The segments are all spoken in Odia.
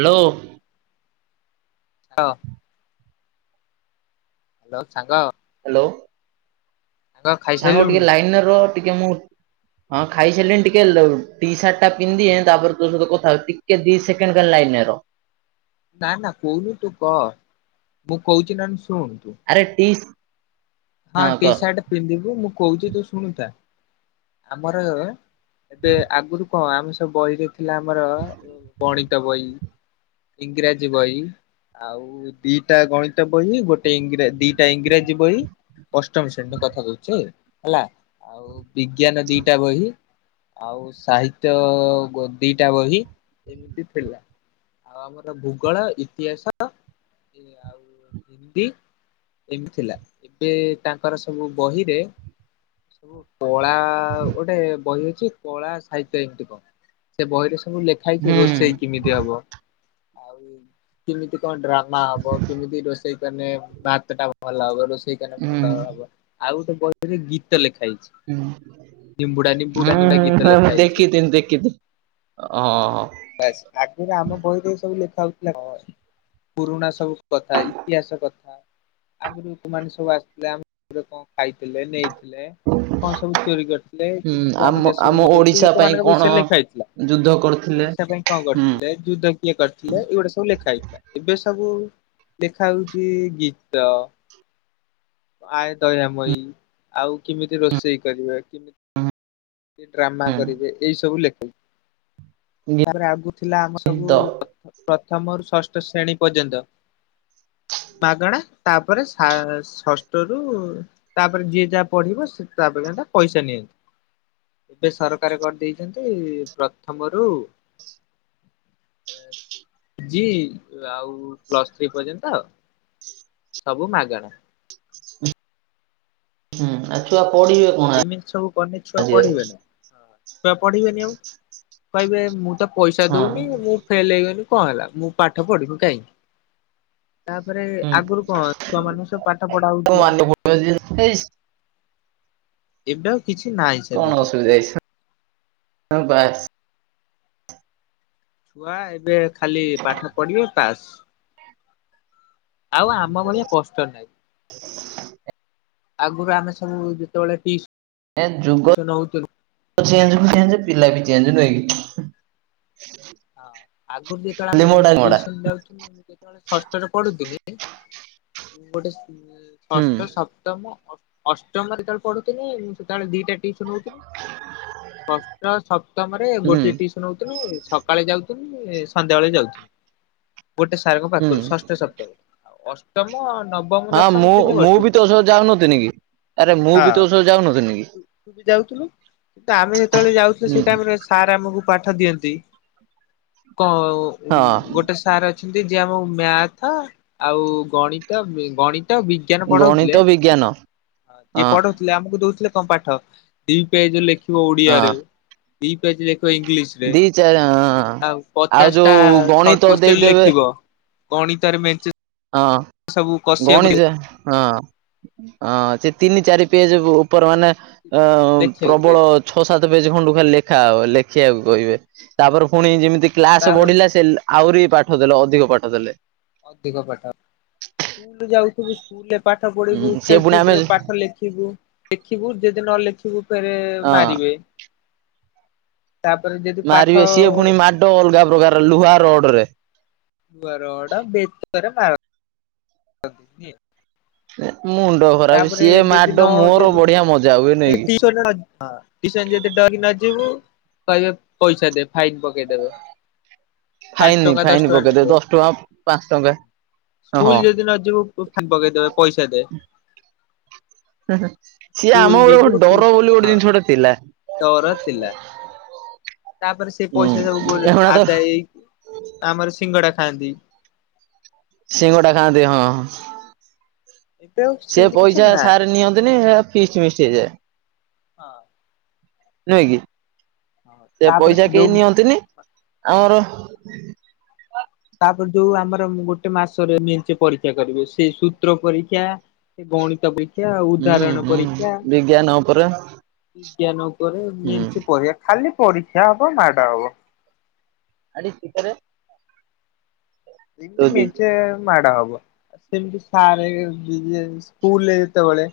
ହାଲୋ। [unintelligible] ହାଲୋ ସାଙ୍ଗ। ହାଲୋ। ସାଙ୍ଗ ସାଙ୍ଗ ଖାଇସାରିଲୁଣୁ ଟିକେ ଲାଇନ୍ ରହ ଟିକେ ମୁଁ ହଁ ଖାଇସାରିଲଣି ଟିକେ ଟି ସାର୍ଟ ଟା ପିନ୍ଧିଦିଏ ତାପରେ ତୋ ସହିତ କଥା ହେବି ଟି ଟିକେ ଦି ସେକେଣ୍ଡ୍ ଖାଲି ଲାଇନ୍ ରହ। ନା -ନା କହୁନୁ ତୁ କ ମୁଁ କହୁଚି ନଲେ ଶୁଣୁ ତୁ। ଆରେ ଟିସ୍ ହଁ ଟି- ସାର୍ଟ ପିନ୍ଧିବୁ ମୁଁ କହୁଚି ତୁ ଶୁଣୁଥା। ଆମର ଏବେ ଆଗୁରୁ କଣ ଆମେ ସବୁ ବହିରେ ଥିଲା ଆମର ଗଣିତ ବହି ଇଂରାଜୀ ବହି ଆ ଆଉ ଦିଇଟା ଗଣିତ ବହି ଗୋଟେ ଇଂ ଦିଇଟା ଇଂରାଜୀ ବହି। ଅଷ୍ଟମ ଶ୍ରେଣୀର କଥା କଉଛି ହେଲା ଆଉ ବିଜ୍ଞାନ ଦିଇଟା ବହି ଆଉ ସାହିତ୍ୟ ଗୋ ଦିଇଟା ବହି ଏମିତି ଥିଲା। ଆଉ ଆମର ଭୂଗୋଳ ଇତିହାସ ଆଉ ହିନ୍ଦୀ ଏମିତି ଥିଲା ଏବେ ତାଙ୍କର ସବୁ ବହିରେ ସବୁ କଳା ଗୋଟେ ବହି ଅଛି କଳା ସାହିତ୍ୟ ଏମିତି ଥିବ ସେ ବହିରେ ସବୁ ଲେଖ ଖାଇକି ହୁଁ ରୋଷେଇ କେମିତି ହବ ଆଉ କେମିତି କଣ ଡ୍ରାମା ହବ କେମିତି ରୋଷେଇ କଲେ ଭାତ ଟା ଭଲ ହବ ରୋଷେଇ ସେଇ କ ହୁଁ ଭଲ ହବ ଆଉ ଗୋଟେ ବହିରେ ଗୀତ ଲେଖା ହେଇଚି। ହଁ ହୁଁ ଗୀତ ହଁ ଲେଖା ହଁ ହେଇଛି ଦେଖିଥଲି ଦେଖିଥିଲି। ହଁ। ବାସ ଆଗରେ ଆମ ବହିରେ ଏ ସବୁ ଲେଖା ହଉଥିଲା ପୁରୁଣା ସବୁ କଥା ଇତିହାସ କଥା। ଆଗରୁ କୋଉମାନେ ସବୁ ଆସୁଥିଲେ ଆମର କଣ ଖାଇଥିଲେ ନେଇଥିଲେ ଥିଲେ କଣ ସବୁ ଚୋରି କରିଥିଲେ ହୁଁ କେମିତି ଆମ ଦେଶକୁ ବଞ୍ଚାଇଥିଲେ ଓଡିଶା ପାଇଁ ଲୋକମାନଙ୍କ କଣ ବିଷୟରେ ଲେଖା ହେଇଥିଲା। ଯୁଦ୍ଧ କର ଓଡିଶା ପାଇଁ କଣ କରିଥିଲେ ଯୁଦ୍ଧ କିଏ କରିଥିଲେ ଏଇଗୁଡା ସବୁ ଲେଖା ହେଇଥିଲା ଏବେ ସବୁ ଲେଖା ହଉଚି ଗୀତ ଆଏ ଦୟମଇ ଆଉ କେମିତି ରୋଷେଇ କରିବେ କି କେମିତି ଡ୍ରାମା ହୁଁ କରିବେ ଏଇ ସବୁ ଲେଖା ହେଇଚି। ତାପରେ ଆଗକୁ ଥିଲା ଆମ ଗୀତ ସବୁ ପ୍ରଥମରୁ ଷଷ୍ଠ ଶ୍ରେଣୀ ପର୍ଯ୍ୟନ୍ତ। ମାଗଣା ତାପରେ ଷଷ୍ଠ ରୁ ତାପରେ ଯିଏ ଯାହା ପଢିବ ସେ ତାପ ଯ୍ୟାନ୍ତ ପଇସା ନିଅନ୍ତି। ଏବେ ସରକାର କରିଦେଇଛନ୍ତି ପ୍ରଥମରୁ ଜି ଆଉ ପ୍ଲସ୍ ଥ୍ରୀ ପର୍ଯ୍ୟନ୍ତ ସବୁ ମାଗଣା। ହୁଁ ଆଉ ଛୁଆ ପଢିବେ କଣ ଏମିତି ସବୁ କନେ ଛୁଆ ଆଜିକାଲି ପଢିବେନା ଛୁଆ ପଢିବେନି ଆଉ କହିବେ ମୁଁତ ପଇସା ଦଉନି ମୁଁ ଫେଲେ ହେଇଗନି କଣ ହେଲା ମୁଁ ପାଠ ପଢିବି କାହିଁକି। ତାପରେ ହଁ। ଆଗରୁ କଣ ଛୁଆ ମାନଙ୍କ ସବୁ ପାଠ ପଢା ହଉଥିଲା। କଣ ଅସୁବିଧା ଏବେ ଆଉ କିଛି ହେଇଚି ନାହିଁ ସେମିତି ସା ହଁ ବାସ୍ ଛୁଆ ଏବେ ଖାଲି ପାଠ ପଢିବେ ପାସ୍। ଆଉ ଆମ ଭଳିଆ କଷ୍ଟ ନହିଁ। ଆଗରୁ ଆମେ ସବୁ ଯେତେବେଳେ ଟି୍ ଏ ଯୁଗ ହଁ ଚେଞ୍ଜକୁ ସେମିତି ପିଲା ବି ଚେଞ୍ଜ ନୁହେଁ କି? ହଁ ଆଗରୁ ଯେତେବେଳେ ଖାଲି ମୋଡା ମୋଡା। ଆମେଟିସନ୍ ଯାଉଥୁଲୁ। ଯେତେବେଳେ ଷଷ୍ଠରେ ପଢୁଥିଲି ଗୋଟେ ହୁଁ ଷଷ୍ଠ ସପ୍ତମ ଅ ଅଷ୍ଟମରେ ଯେତେବେଳେ ପଢୁଥିଲି ମୁଁ ସେତେବେଳେ ଦିଇଟା ଟିଉସନ୍ ହଉଥିଲି ଷଷ୍ଟ ସ ସପ୍ତମ ରେ ହୁଁ ଗୋଟେଏ ଟିଉସନ୍ ହଉଥିଲି ସକାଳେ ଯାଉଥିନି ସନ୍ଧ୍ୟାବେେଳେ ଯାଉଥିନି। ଗୋଟେ ସାରଙ୍କ ହୁଁ ପାଖରୁ ଷଷ୍ଠ ସପ୍ତମରେ ଅଷ୍ଟମ ନବମ ହଁ ଦଶମ ମୁଁ ତିନି ବର୍ଷ ମୁଁ ହଁ ବି ତୋ ସହ ଯାଉନଥିନି କି? ଆରେ ମୁଁ ବି ତୋ ସହ ଯାଉନଥିନି କି? କି ଆମେ ଯେତେବେଳେ ଯାଉଥିଲେ ହୁଁ ସେଇଟାଇମରେ ସାର୍ ଆମକୁ ପାଠ ଦିଅନ୍ତି। କଣ ଓ ହଁ ଗୋଟେ ସାର ରେ ଅଛନ୍ତି ଯିଏ ଆମକୁ ମ୍ୟାଥ ଆଉ ଗଣିତ ଗଣିତ ବିଗ୍ ବିଞାନ ପଢଉଥିଲେ ଗଣିତ ବିଜ୍ଞାନ ଜିଏ ହଁ ପଢଉଥିଲେ ଆମକୁ ଦଉଥିଲେ କଣ ପାଠ ଦିଇ ପେଜେ ଲେଖିବ ଓଡିଆରେ ହଁ ଦିଇ ପେଜ ଲେଖ ଇଂଲିଶରେ। ଚାଏ ହଁଅଁ ଆଉ ପଚାଶଟା ସଟ୍ କୋଶ୍ଚିନ୍ ଦେଇଦେବେ ଲେଖିବ ଗଣିତରେ ମେଞ୍ଚେ ହଁ ସବୁ କଷିବାକୁ ଗଣିତ ହଁ। ହଁ ସିଏ ତିନି ଚାରି ପେଜେକୁ ଉପର ମାନେ ଅ ଲେଖିବାକୁ ପ୍ରବଳ ଦେଇଦେବେ ଛଅ ସାତ ପେଜ ଖଣ୍ଡୁ ଖାଲି ଲେଖା ହବ ଲେଖିବାକୁ କହିବେ ତାପରେ ଫୁଣି ଯେମିତି କ୍ଲାସ ତାର ବଢିଲା ସେ ଲେ ଆହୁରି ପାଠ ଦେଲେ ଅଧିକ ପାଠ ଦେଲେ। ଅଧିକ ପାଠ ସ୍କୁଲ ଯାଉଥୁବୁ ସ୍କୁଲରେ ପାଠ ହୁଁ ପଢିବୁ ସିଏ ପୁଣି ଆମେ ଖେଳଛୁଟିରେ ପାଠ ଲେଖିବୁ ଲେଖିବୁ ଯଦି ନଲେଖିବୁ ଫେରେ ହଁ ମାରିବେ। ତାପରେ ଯ ମାରିବେ ସିଏ ଫୁଣି ମାଡ ଅଲଗା ପ୍ରକାର ଲୁହା ରଡରେ। ଲୁହା ରଡା ବେତରେ ମାର ରନ୍ତି ନିହେଁ। ମୁଣ୍ଡ ଖ ତାପରେ ଯଦି ନଅ ଯଦି ହୁଏ ଯଦି ନାଇକି। ଟିସନରେ ନ ହଁ। ଟିସସ ଯଦି ଡରିକି ନଯିବୁ କହିବେ ପଇସା ଦେ ଫାଇନ ପକେଇଦେବେ। ଫାଇନ ପାଞ୍ଚଟଙ୍କା ଫାଇନ ଦଶଟଙ୍କା ପକେଇଦେବେ ନେବେ ଦଶ ଟଙ୍କା ପାଞ୍ଚ ଟଙ୍କା ହଁ। ସ୍କୁଲ ଯଦି ନଯିବୁ ଓ ଫାଇନ ପକେଇଦେବେ ପଇସା ଦେ। ହେ ହେ ସିଏ ସ୍କୁଲ ଆମର ଗୋଟେ ଯିବୁ କଣ ଡର ଟିଉସନ ଯିବୁ ବୋଲି ଗୋଟେ ହଁ ଜିନିଷଟେ ଥିଲା। ଡର ଥିଲା। ତାପରେ ସେ ହୁଁ ପଇସା ସବୁକୁ ଗୋଟେ ଏଗୁଡା ତ ଆଦାୟୀ ଆମର ସିଙ୍ଗଡା ଖାଆନ୍ତି। ସିଙ୍ଗଡା ଖାଆନ୍ତି ହଁଁ ହଁ। ଏବେ ଆଉ ସିଏ ସେମିତି କିଛି ପଇସା ନାହିଁ ସାରେ ନିଅନ୍ତିନି ହେରା ଫିଷ୍ଟ ମିଷ୍ଟ ହେଇଯାଏ। ହଁ ନୁହେଁକି ହଁ ସେ ତାପରେ ପଇସା ଯୋଉ କେହି ନିଅନ୍ତିନି ଆମର ତାପରେ ଯୋଉ ଆମର ଗୋଟେ ମାସରେ ମେଞ୍ଚେ ପରୀକ୍ଷା କରିବେ ସେଇ ସୂତ୍ର ପରୀକ୍ଷା ସେଇ ଗଣିତ ପରୀକ୍ଷା ଆଉ ହୁଁ ଉଦାହରଣ ହୁଁ ପରୀକ୍ଷା। ବିଜ୍ଞାନ ଉପରେ ବିଜ୍ଞାନ ଉପରେ ହୁଁ ମିଞ୍ଚେ ଏ ପଢିବା ଖାଲି ପରୀକ୍ଷା ହବ ମାଡ ହବ। ଆଜି ଶୀତରେ ଏମିତି ଦେଇଛି ମିଞ୍ଚେ ମାଡ ହବ ସେମତି ସାରେ [unintelligible] ସ୍କୁଲରେ ଯେତେବେଳେ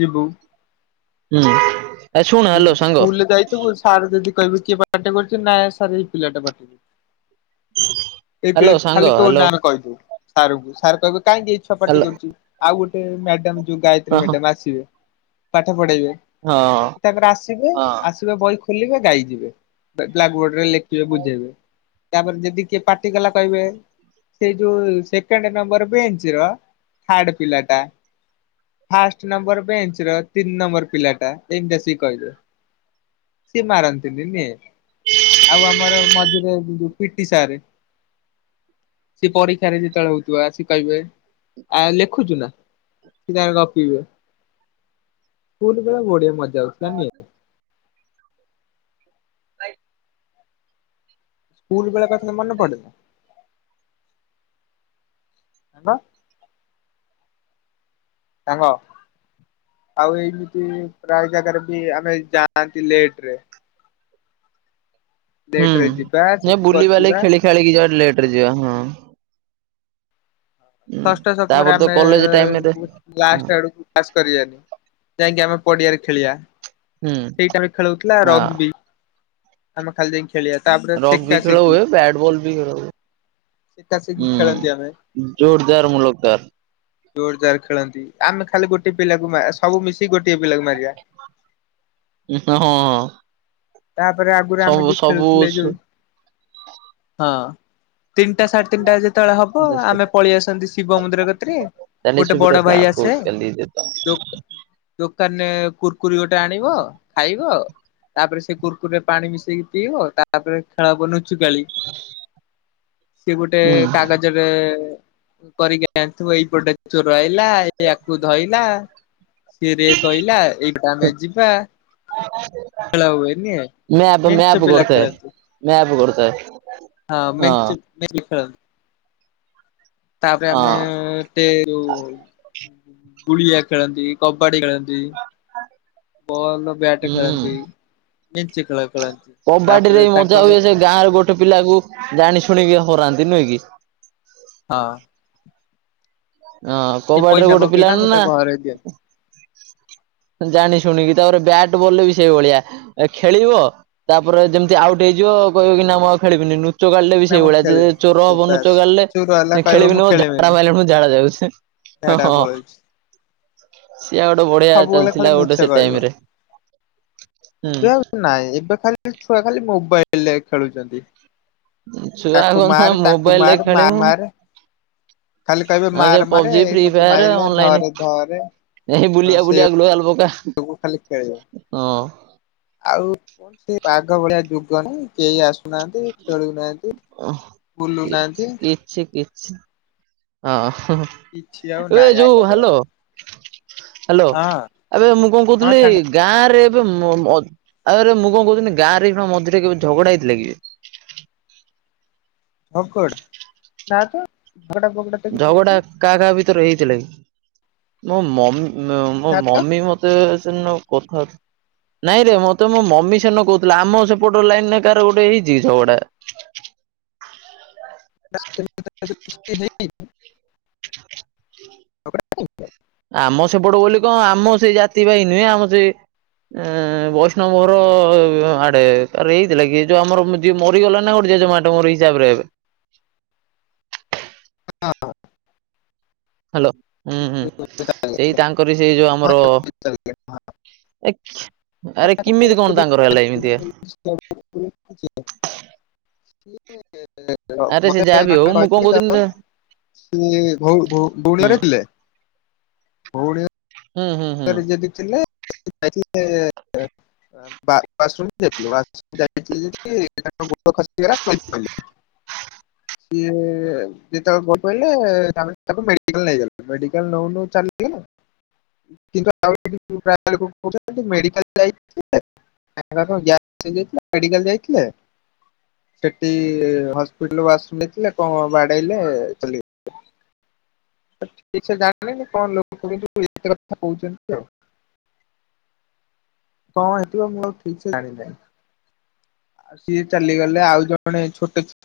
ଯିବୁ ହୁଁ। ଏ ଶୁଣ ହ୍ୟାଲୋ ସାଙ୍ଗ ସ୍କୁଲରେ ଯାଇଥିବୁ ସାର୍ ଯଦି କହିବେ କିଏ ପାଟି କରୁଚି ନା ଆଜ୍ଞା ସାରେ ଏଇ ପିଲାଟା ପାଟି କରୁଚି ଏବେ ହ୍ୟାଲୋ ସାଙ୍ଗ ଖାଲି ତୋ ହ୍ୟାଲୋ ନାଁ ଆମେ କହିଦୋବୁ ସାରଙ୍କୁ ସାର୍ କହିବେ କାହିଁକି ଏଇ ଛୁଆ ପାଟି ହ୍ୟାଲୋ କରୁଚି ଆଉ ଗୋଟେ ମ୍ୟାଡାମ ଯୋଉ ଗାୟତ୍ରୀ ହଁ ହଁ ମ୍ୟାଡାମ ଆସିବେ ପାଠ ପଢେଇବେ। ତାଙ୍କର ଆସିବେ ହଁ ଆସିବେ ବହି ଖୋଲିବେ ଗାଇଯିବେ ବେ-ବ୍ଲାକ୍ ବୋର୍ଡରେ ଲେଖିବେ ବୁଝେଇବେ। ତାପରେ ଯଦି କିଏ ପାଟି କଲା କହିବେ ସେ ଯୋଉ ସେକେଣ୍ଡ ନମ୍ବର ବେଞ୍ଚର ଥାର୍ଡ ପିଲାଟା। ଫାଷ୍ଟ ନମ୍ବର ବେଞ୍ଚର ତିନି ନମ୍ବର ପିଲାଟା ଏମତି ଆସିକି କହିବେ। ସିଏ ମାରନ୍ତିନି ନିହେଁ। ଆଉ ଆମର ମଝିରେ ଜିଏ ଯୋଉ ପିଟି ସରେ ସିଏ ପରୀକ୍ଷାରେ ଯେତେବେଳେ ହୋଉଥିବ ଆସିକି କହିବେ ଆ ଲେଖୁଚୁ ନା। ସିଏ ତାଙ୍କର ଗପିବେ ସ୍କୁଲ ବେଳେ ବଢିଆ ମଜା ହୋଉଥୁଲା ନୁହେଁ। ଭାଇ ସ୍କୁଲବେଳ କଥା ମନେ ପଡେ ନା? ନା ତ। ସାଙ୍ଗ। ଆଉ ଏମିତି ପ୍ରାୟ ଜାଗାରେ ବି ଆମେ ଯାଆନ୍ତି ଲେଟରେ। ହୁଁ ଲେଟ ରେ ଯିବା ସିଏ ସେଠି ବୁଲିବାଲି ବସିବା ଖେଳି ଖାଳିକି ଯିବା ଲେଟରେ ଯିବା ହଁ। ହୁଁ ଷଷ୍ଠ ସମରେ ତାପରେ ତ ଆମେ କଲେଜ ଟାଇମରେ ହୁଁ ଲାଷ୍ଟ ଆଡକୁ ପାସ୍ କରିବାନି ଯାଇକି ଆମେ ପଡିଆରେ ଖେଳିବା ସେଇଟାରେ ଖେଳହଉଥିଲା ରଗବି। ଆମେ ଖାଲି ଯାଇକି ଖେଳିବା ତାପରେ ରଗ ସେକା ବି ଖେଳ ସେକି ହୁଏ ବ୍ୟାଟ ବଲ ବି ଖେଳ ହୁଏ। ସେକା ସେକି ହୁଁ ଖେଳନ୍ତି ଆମେ ଜୋରଦାର ମୁଲକ ତାର। ଜୋର ଜୋର ଖେଳନ୍ତି ଆମେ ଖାଲି ଗୋଟଏ ପିଲାକୁ ସବୁ ମିଶିକି ଗୋଟଏ ପିଲାକୁ ମାରିବା। ହଁ ହଁ। ତାପରେ ଆଗରୁ ଆମେ ଯୋଉ ଖେଳୁଥିଲେ ଯୋଉ ହଁ। ତିନିଟା ସାଢେ ତିନିଟା ଯେତେବେଳେ ହବ ଆମେ ପଳେଇ ଆସନ୍ତି ଶିବ ମନ୍ଦିର କତିରେ। ଚାଲି ସୁବିଧା ତାଙ୍କୁ କେନ୍ଦି ଦେତ ଦୋକ ଦୋକାନରେ କୁୁରକୁରି ଗୋଟେ ଆଣିବ ଖାଇବ ତାପରେ ସେ କୁରକୁରେ ପାଣି ମିଶେଇକି ପିଇବ, ତାପରେ ଖେଳ ହେବ ଲୁଚକାଳି। ସିଏ ଗୋଟେ କାଗଜରେ କରିକି ଆଣିଥିବ ଏଇପଟେ ଚୋର ଆଇଲା ଇୟାକୁ ଧଇଲା। ସିଏ ଟିକେ କହିଲା ଏଇଟା ଆମେ ଯିବା। ଖେଳ ହୁଏନି ମ୍ୟାପ ମେଞ୍ଚେ ମ୍ୟାପ ପିଲା କରୁଥାଏ ଖେଳନ୍ତି ମ୍ୟାପ କରୁଥାଏ। ହଁ ମେଞ୍ଚେ ମିଶିକି ଖେଳ। ତାପରେ ଆମେ ହଁ ଟେରୁ ଗୁଳିଆ ଖେଳନ୍ତି କବାଡି ଖେଳନ୍ତି। ବଲ ବ୍ୟାଟ ହୁଁ। ଖେଳନ୍ତି ମେଞ୍ଚେ ଖେଳ ଖେଳନ୍ତି। କବାଡି ରେ ତାପରେ ତାଙ୍କ ମଜା ହୁଏ ଘରେ ସେ ଗାଁରେ ଗୋଟେ ପିଲାକୁ ଜାଣି ଶୁଣିକି ହରାନ୍ତି ନୁହେଁ କି। ହଁ। ହଁ ସେ କବାଡ଼ି ର ପଇସା ଗୋଟେ ପିଲା ପକେଇଥା ଆମେ ତା ନା ଘରେ ଜାଣି ଶୁଣିକି ତାପରେ ବ୍ୟାଟ୍ ବଲରେ ବି ସେଇ ଭଳିଆ ଖେଳିବ ତାପରେ ଯେମିତି ଦିଅନ୍ତି। ଆଉଟ ହେଇଯିବ କହିବ କି ନା ମୁଁ ଆଉ ଖେଳିବିନି। ଲୁଚକାଳି ବି ନା ମୁଁ ସେଇଭଳିଆ ସେ ଯେ ଖେଳିବିନି ଚୋର ସେ ହବ ବାସ୍ ଲୁଚକାଳି ଚୁପ୍ ରହିଲା କହିବ ମୁଁ ଖେଳିବିନି ମ ଝାଡ଼ା ମାଇଲାଣି ମୁଁ ଝାଡ଼ା ଯାଉଚି। ହ ଝାଡା ହଁ। ପଳଉଛି। ସିଏ ଗୋଟେ ବଢିଆ ସବୁବେଳେ ଖାଲି ଚାଲିଥିଲା ମିଛ ଗୋଟେ ସେ କହିବ। ଟାଇମରେ। ଏବେ ଆଉ ନାଇଁ ଏବେ ଖାଲି ଛୁଆ ଖାଲି ମୋବାଇଲରେ ଖେଳୁଚନ୍ତି। ଛୁଆ କଣ ତା ତାକୁ ମୋବାଇଲରେ ମାର ମା ଖେଳିବୁ। ମାରେ ଖାଲି କହିବେ ହଁ ମାର ସେ ମାରେ ପବଜି ଏଇ ଫ୍ରି ମତେ ଫାୟର ମାଇଲା ଅନ୍ଲାଇନ ଧରେ ଧରେ ଏଇ ବୁଲିଆ ବୁଲିଆ ଗଲ ଆଲ ପକା। ସବୁ ଖାଲି ଖେଳ ଆଉ ସେ ବାଘ ଭଳିଆ ଯୁଗ ନାଇ। କେଇ ଆସୁନାହାନ୍ତି ଖେଳୁନାହାନ୍ତି ବୁଲୁନାହାନ୍ତି। ସେ କିଛି ହଁ। କିଛି ଆଉ ଏ ନାଇଁ ଆଗ ଭଳିଆ। ହାଲୋ ହଁ ଆବେ ମୁଁ କଣ ହଁ କହୁଥିଲି ସାଙ୍ଗ ଗାଁ ରେ ଏବେ ମ ମ ଆଥିରେ ମୁଁ କଣ କହୁଥିଲି ଗାଁ ରେ ଏଇକ୍ଷୀଣ ମଝିରେ କେବେ ଝଗଡା ହେଇଥିଲା କିିବେ? ଭୋକଡ ନା ତ ଝଗଡା ଫକଡା ତ କିଛି ହେଇନି। କା କା ଭିତରେ ହେଇଥିଲା କି ମୋ ମମି ମୋ ନା ତ ମମି ମତେ ତେ ସେ ଦିନ କଥା ହଉଥି ନାଇଁ ରେ ମତେ ମୋ ମମି ସେଦିନ କହୁଥିଲା। ଆମ ସେପଟ ଲାଇନରେ କାହାର ଗୋଟେ ହେଇଚି କି ଝଗଡା। [unintelligible] ଆମ ସେପଟ ବୋଲି କଣ ଆମ ସେଇ ଜାତି ଭାଇ ନୁହେଁ ଆମ ସେ ଅଁ ବୈଷ୍ଣବ ଘର ଆଡେ ତାର ଏଇଥିଲା କି ଏ ଯୋଉ ଆମର ଯିଏ ମରିଗଲା ନା ଗୋଟେ ଜେଜେମାଟ ମୋର ହିସାବରେ ହେବେ। ହଁ ହଁ। ହାଲୋ ହୁଁ ହୁଁ ସେଇ ତାଙ୍କରି ସେଇ ଯୋଉ ଆମର [unintelligible] ଏକ୍ସି ଆରେ କେମିତି କଣ ତାଙ୍କର ହେଲା ଏମିତିଆ? [unintelligible] ଆରେ ସେ ମତେ ଯାହାବି ହଉ ମୁଁ କଣ କହି ତ କହୁଥିଲି [unintelligible] ସିଏ ଭଉ ହୁ ଭଉଣୀ ହୁଁ ଘରେ ଥିଲେ ଭଉଣୀ ହୁଁ ହୁଁ ହୁଁ। ଯଦିଥିଲେ ଯାଇଥିଲେ ବାତରୁମ୍ ଯାଇଥିଲେ ୱାଶରୁମ୍ ଯାଇଥିଲି ଯେ ତାଙ୍କ ଗୋଡ ଖସିଗଲା ଗଳି ପଇଲେ। ସିଏ ଯେତେବେଳେ ଗଳି ପଇଲେ ତାଙ୍କୁ ମେଡିକାଲ ନେଇଗଲେ ମେଡିକାଲ ନଉନଉ ଚାଲିଗଲେ। କିନ୍ତୁ ପ୍ରାୟ ଲୋକେ କହୁଛନ୍ତି ମେଡିକାଲ ଯାଇଥିଲେ ତାଙ୍କର ଗ୍ୟାସ ହେଇଯାଇଥିଲା ମେଡିକାଲ ଯାଇଥିଲେ। ସେଠି ହସ୍ପିଟାଲ ୱାଶରୁମ ଯାଇଥିଲେ କଣ ବାଡ଼େଇଲେ ଚାଲିଗ ଠିକ ସେ ଜାଣିନାହାନ୍ତି କଣ ଲୋକ କହୁଛନ୍ତି ଶୁଣିକି ସେକଥା କହୁଛନ୍ତି ଆଉ। କଣ ହେଇଥିବ ମୁଁ ଆଉ ଠିକ୍ ସେ ଜାଣିନାହିଁ। ଆଉ ସିଏ ଚାଲିଗଲେ ଆଉ ଜଣେ ଛୋଟ ଛୁଆ